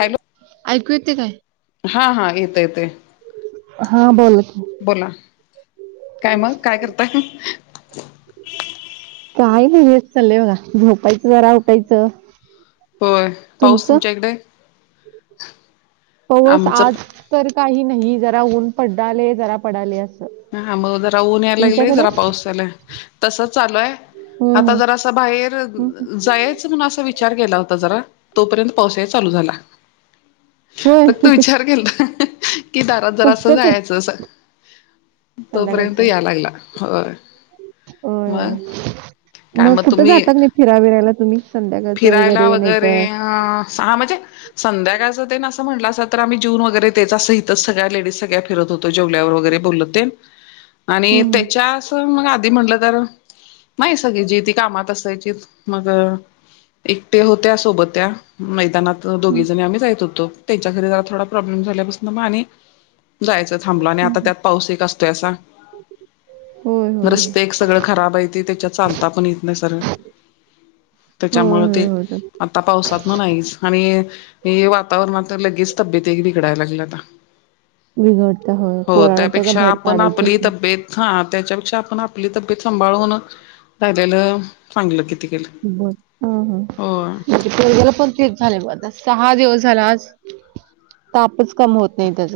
Hello! ऐकू येते काय? हा हा येत येतय हा बोल की बोला काय मंग काय करता ह ह काय नाही हेच चाललंय बघा झोपायचं जरा उठायचं होय पाऊस तुमचं तुमच्या इकडे पाऊस आमचं आज तर काही नाही जरा ऊन पडडाले जरा पडाले अस हा मग जरा ऊन याय लागले जरा पाऊस यालाय तस चालूय आता हम्म, जरासा बाहेर हम्म. जाय अस कुणास विचार केला होता जरा तोपर्यंत पाऊस याय चालू झाला होय फक्त विचार केलता ह ह की दारात जरा असं तसंच होत जायचं असा तोपर्यंत संध्याकाळचं या लागला होय होय मग काय मग कुठं तुम्ही जातात नाही फिरावीरायला तुम्ही संध्याकाळचं वगैरे नाही तरर हा म्हणजे संध्याकाळचं तेन असं म्हटलं अस तर आम्ही जेऊन वगैरे तेच असं इथच सगळ्या लेडीज सगळ्या फिरत होतो जेवल्यावर वगैरे बोलत ते आणि हम्म, त्याच्या अस मग आधी म्हटलं तर नाही सगळी जी ती कामात असायची मग एकटे होत्या सोबत्या मैदानात अ हम्म, दोघी जणी आम्ही जाईत होतो त्यांच्या घरी जरा थोडा प्रॉब्लेम झाल्यापासन म आणि जायचं थांबलं आणि आता हम्म. त्यात पाऊस एक असतोय असा होय होय होय रस्ते एक सगळं खराब आहे ते तेच्यात चालता पण येत नाही सरळ होय त्याच्यामुळे ते होय होय तसं. मला आता पावसातन नाहीच आणि हे वातावरणात तर लग्गेच तब्येत एक बिघडाय लागली आता बिघडता होय पण तेच्यात भर पण आपली तब तबेत हा त्याच्यापेक्षा आपण आपली तब्येत सांभाळून राहिलेलं चांगलं किती केलं बर हा हा हो तेवढ्याला पण तेच झाले मग आता सहा दिवस झाल आज तापच कम होत नाही त्याच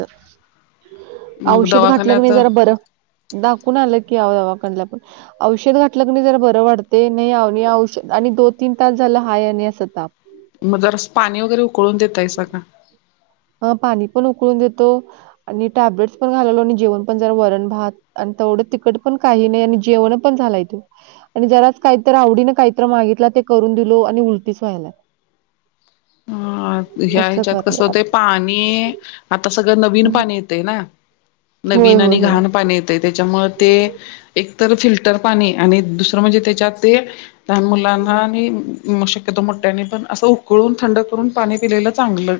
मग औषध घातलं की दवाखान्यात नाही जरा बरं दाखवून आलं की आव अवा कन ला पण औषध घातलं क नाही जरा बरं वाढते नाही औ नाही औष आणि दो तीन तास झालं हाय आणि असं ताप म जरास पाणी वगैरे उकळून देताइसा का अ पाणी पण उकळून देतो आणि टॅब्लेट्स पण घालवलो आणि जेवण पण जरा वरण भात आणि तेवढं तिकट पण काही नाही आणि जेवण पण झालाय तो आणि जराच काहीत आवडीनें काहीतरी मागितला ते करून दिलो आणि उलटीस व्हायला ह ह्या तसं ह्याच्यात कसं करलं होत पाणी आता सगळं नवीन हं, पाणी येते ना होय नवीन होय आणि होय घाण पाणी येतय त्याच्यामु ते एक तर फिल्टर पाणी आणि दुसरं म्हणजे त्याच्यात ते लहान मुलांना आणि शक्यतो मोठ्यांनी पण असं उकळून थंड करून पाणी पिलेलं चांगलं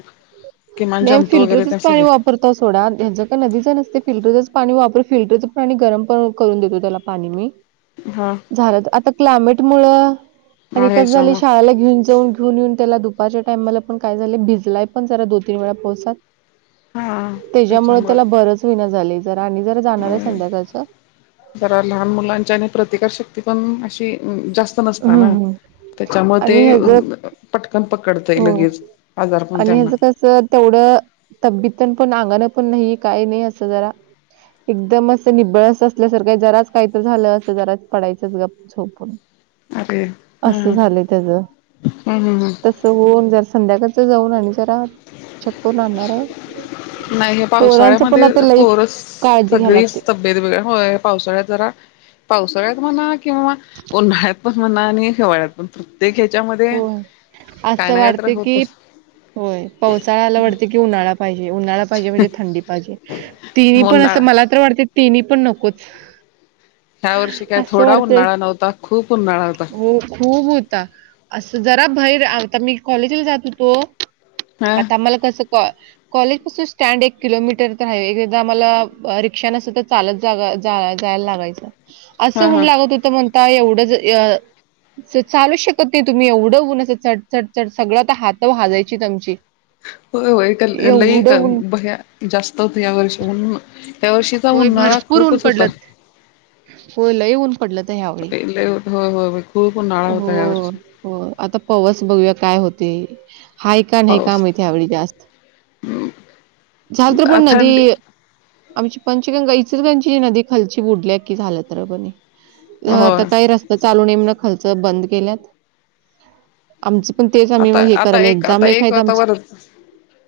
किमान जंतू वगैरे त्या सगळ्या करता सोडा हच का नदीच नसते फिल्टरचच पाणी वापर फिल्टरचं पाणी गरम पण करून देतो त्याला पाणी म हा झालं तर आता क्लायमेट मुळ आणिच झाली ह्याच्यामुळ शाळेला घेऊन जाऊन ेऊन येऊन त्याला दुपारच्या टाइम मला पण काय झाले भिजलाय पण जरा दो तीन वेळा पोहोतात हा त्याच्यामुळे त्याच्यामुळ त्याला बरंच विना झाले जर आणि जर जाणार आहे संध्याकाळचं. जरा लहान मुलांच्या आणि प्रतिकारशक्ती पण अशी जास्त ती हम्म मस्ताना हम्म. त्याच्या मुळ ते आणि ह्याच पटकन पकडतंय लगेच आजार पण त्यांना. च तेवढं तब्येतन पण अंगाणं पण नाही काय नाही असं जरा एकदम असं निब्बळ असं असल्यासारखं, जराच काहीत झालं असं जराच पडायचंच गप झोपून असं झालंय त्याच हम्म हम्म हम्म. तस होऊन जरा संध्याकाळच जाऊन आणि जरा चेक करून आणणार आहे. नाही हे पोरांचं पण पावसाळ्यामध्ये आता लई पोरस काळजी घ्याय सगळी लागते स त. वेगवेगळ्या हो पावसाळ्यात जरा पावसाळ्यात म्हणा किंवा उन्हाळ्यात पण म्हणणा आणि हीवाळ्यात पण प्रत्येक ह्याच्यामध्ये हो काय असं ना काय तर वाटते की होतच. होय पावसाळा् आला ताडत की उन्हाळा पाहिजे उन्हाळा त जे म्हणजे थंडी पाहिजे ति पण अस उन्हाळा मला तर वाटते तिनी पण नकोच. ह्या वर्षी काय असं थोडा वाटते उन्हाळा नव्हता खूप उन्हाळा होता हो खूप होता. असं जरा भैर आता मी कॉलेजला जात होतो हा आता मला कसं कॉ कॉलेज पासून स्टँड एक किलोमीटर तर आहे एक [unintelligible] आला रिक्षान सुद्धा चालत जग जा जायला लागायचं. असं हा हा होऊन लागत होत म्हणता एवढंच य चालूच शकत. ते तुम्ही एवढं होऊनं चढ चढ चढ सगळं तर हात भाजायची तुम ची. होय होय कन लई कन भया जास्त होत या व र्षा ऊन त्या वर्षीचा होय उन्हाळा भरपूर ऊन खूपच होता. पडलं. होय लई ऊन पडलं तर ह्यावेळी. लय होय हो खूप ऊन्हाळा होता ह्या हो. वर्षी हो आता पवस बघूया काय होते हाय का नाही का पाऊस माहितीे आवडी जास्त छात्र पण नदी थंडी आमची पंचगंगा इचलगांची नदी खल बुडल्या की झालं तर बणी अ आता होय काही रस्ता चालू नेम ना खर्च बंद केल्यात, आमच पण तेच आम्ही आता मग हे आता करायला एक एक्झाम आता एक आहेत आता आमची वर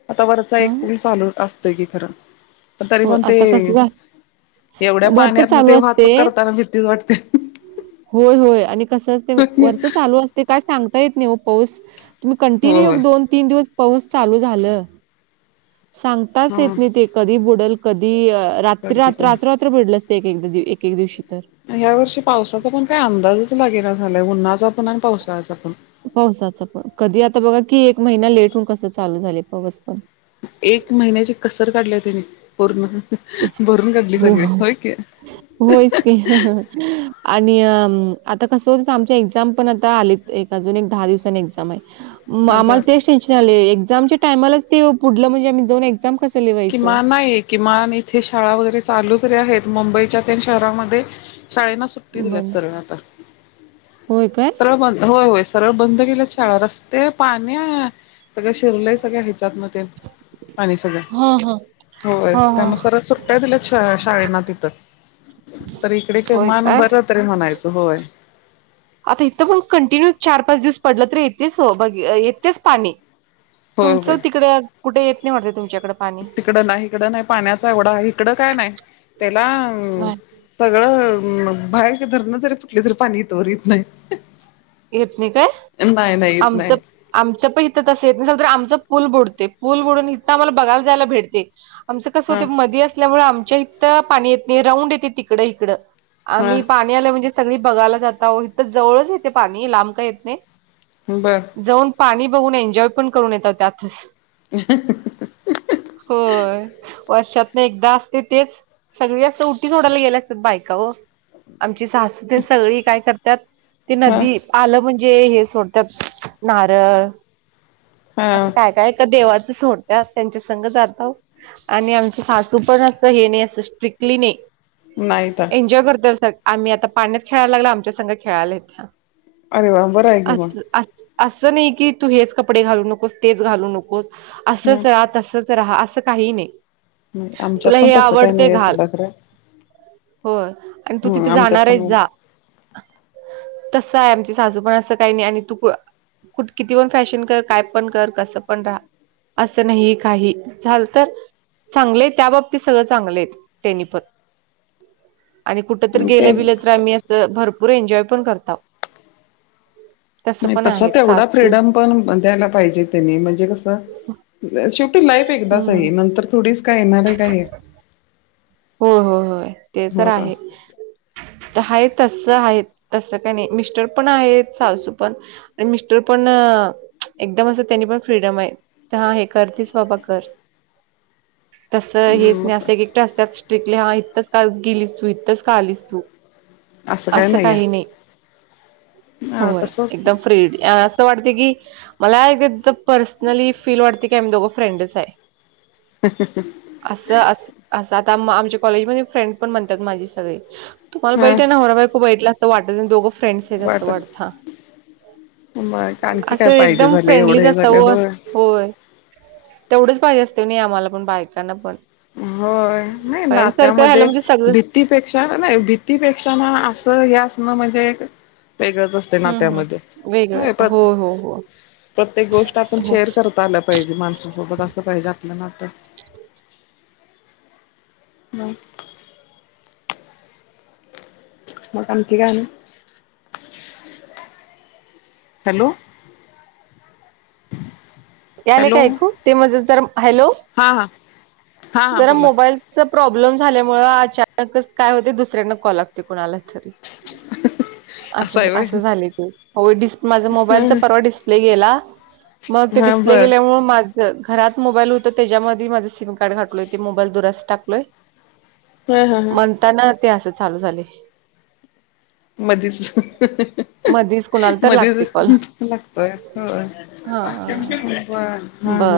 आता वरचा एक हं, पण चालू असतोय की खरं पण तरी हो पण ते आता कसं झालं तेवढ्या वरतं पाण्यात न चालू ते असते वाहतूक करताना भीतीच वाटते. होय होय आणि कसंच ते वरच चालू अस ते काय सांगता येत नाही पाऊस तुम्ही हो कंटिन्यू होय दोन ते तीन दिवस पाऊस चालू झालं सांगताच हा येत नाही ते कधी बूड डल कधी अ रात्री अगदी रात काय रात्र रात्र भडलं असते एकदा एक एक दिवशी तर या्या वर्षी पावसाचा पण काही अंदाजच लागेला न झालाय उन्हाचा पण आणि पावसाळ्याचा पण पावसाच पण कधी आता बघा की एक महिना लेट होन कसं चालू झाले पाऊस पण. एक महिन्याची कसर काढली त्याने. पूर्ण भरून काढली हो, सगळी हो. होय की. होयच आणि म आता कस होत आमच्या एक्झाम पण आता आले. एक अजून एक दहा दिवसनी एक्झाम आहे. म आभाळ आम्हाला तेच टेन्शन आले आहे एक्झामच्या टामलाच ते पुढलं म म्हणे जाऊन एक्झाम कसले लीव किमा ना, एक किमान इथे शाळा वगैरे चालू करे आहेत मुंबईच्या त्या शहरमध्ये शाळेनां सुट तीत त्यात बंद. सरळ आता होय काय? सरळ बंद होय होय सरळ बंद. गेले शाळा रस्ते पाणी सगळ शिरले सगळ ह्याच्यात ना ते आणि सगळं हां, हां. होय हां, हां. त्यामुळे सर सुट्ट्या दिल्यात शाळे शाळेना तिथं. तर इकडे का होय मान काय? बर्या तरी म्हणायचं होय. आता इथं पण कंटिन्यू चार पाच दिवस पडलं तर येतेच हो बघ येतेच पाणी. होय होय तुमचं तिकडे कुठे येत नाही म्हटत तुमच्याकडे पाणी? तिकडं नाही हिकडं नाही पाण्याचा एवढा इिकडं काय नाही त्याला. नाही, सगळं बाहेरची धरणं जरी फुटली तरी पाणी इथवर इत नाही. येत नाही काय? नाही नाही येत आमचं नाही आमचं पण इथं तसं येत नसल तर आमचं पूल बुडते. पुल बुडून इथं आम्हाला बघायला जायला भेटते. आमचं कसं हा होतय मदी असल्यामुळे आमच्या इथं पाणी येत नाही. राऊंड येते तिकडं-हिकडं. हा आम्ही पाणी आलं म्हणजे सगळी बघायला जाताव इथं जवळच येते पाणी लांब काय येत नाही. बरं जाऊन पाणी बघून एन्जॉय पण करून ये ताव त्यात. [inaudible] होय, वर्षातन एकदा असते तेच सगळी असं उटी सोडायला गेल्या असात बायका ओ आमची सासूतेन सगळी काय करतात ते हा नदी आलं म्हणजे हे सोडत्यात नारळ असं हा काय काय तर देवाच सोडत्यात त्यांच्या संग जाताव. आणि आमचे सासू पण असं हे नाही असं स्ट्रिक्टली नाही. नाहीता. एन्जॉय करतीया आम्ही आता पाण्यात खेळायला लागला आमच्या संग खेळायला येतीया. अरे वा बरं आहे [inaudible] की अस असं अस नाही की तू हेच कपडे घालू नकोस, तेच घालू नकोस. मग असंच राहा, तसच राहा असं काही नाही. नाही आमच्यात तुला पण हे तसं काही आवडते नाही आहे घाल सोडा खर. होय, आणि तू तिथे आमच्यात जाणार आहेस पण जा. तसं आहे आमचे सासू पण असं काही नाही आणि तू [unintelligible] कुठ किती पण फॅशन कर, काय पण कर, कसं पण राहा. असं नाही ही काही झाल तर चांगले आहेत त्या बाबतीत सगळं चांगले आहेत तेनीपन. आणि कुठ तर ते गेलं गेलं बिल [inaudible] तर आम्ही असं भरपूर एन्जॉय पण करताव. तसं नाही पण तसा आहेत तेवढा सासू फ्रीडम पण द्यायला पाहिजे त्यांनी म्हणजे कस शेवटी लाईफ एकदाच हम्म. आहे ही. नंतर थोडी काय मला काय येत होय, होय, होय ते तर आहे. आहे तसं आहेत. तस काय नाही मिस्टर पण आहेत सासू पण आणि मिस्टर पण एकदम असं त्यांनी पण फ्रीडम आहे. त्या हे करतीस बाबा कर. तसं हेच नाही मग असं एकेकटं अस्त्यात स्ट्रिक्टली हा इतंच का आज गेलीस तू? इ थंच का आलीस तू? असं काय नाही हाय. होय, तसच एकदम फ्री डी असं वाटते की मला एक एकदा पर्सनली फील वाटते की आम्ही दोघं फ्रेंडच हाय. [inaudible] असं अस असं आता आमच्या कॉलेजमध्ये फ्रेंड पण म्हणतात माझी सगळे तुम्हाला हा बघितल्यावर नवरा-बायको बघितले असं वाटत नाही. दोघं फ्रेंड्स आहेत असं वाट वाटता. मग [inaudible] आणखी असं काय पाहिजे एकदम झाले एवढं फ्रेंडलीच हे असता झालं ओ होय होय तेवढेच पाहिजे असते नी आम्हाला पण बायकांना पण. होय, नाही फ्रेंड सर्कल राहिलं नात्यामध्ये म्हणजे सगळंच भी तीपेक्षा नाही भीतीपेक्षा ना असं हे असणं म्हणजे एक वेगळंच अस हं, हं. नात्यामध्ये वेगळं होय हो, प्रत हो, हो, [inaudible] प्रत्येक गोष्ट आपण हो. शेअर करतोय. ता आला पाहिजे माणसा सोबत असं पाहिजे आपल नात. [unintelligible] मग आणखी काय मग? [inaudible] हॅलो [inaudible] याले काय ऐकू? ते मधेच जरा हॅलो हा हा हा हा जरा बोला मोबाईलच प्रॉब्लेम झाल्यामु अचानकच काय होते दुसऱ्यांना कॉल लागते कोुणाला तरी अस झालं आहे व्हय असं झाले ते अहो डिस्प् माझ मोबाईलचा हं परवा डिस्प्ले गेला मग ते हा डिस्प्ले ग बर केल्यामुळेळ माझ घरात मोबाईल होत त्याच्यामध्ये माझं सिम कार्ड घातलोय ते मोबाईल दुरूस्त टाकलोय हा हा हा आता ना ते असं चालू झालय मधीच मधीच कुणाला तर लागते कॉल मधीच लागतोय होय हा हा ह हा ह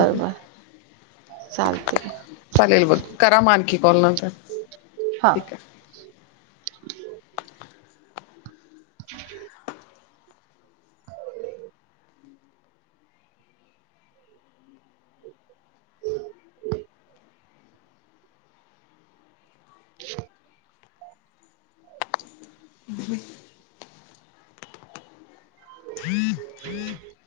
चालतय चालेल मग करा मानखी कॉल नंतर हा ठीक आहे [unintelligible] ह [unintelligible] ब [unintelligible] [unintelligible]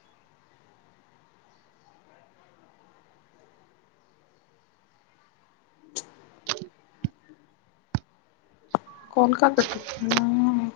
ह [unintelligible] कॉल का कट आ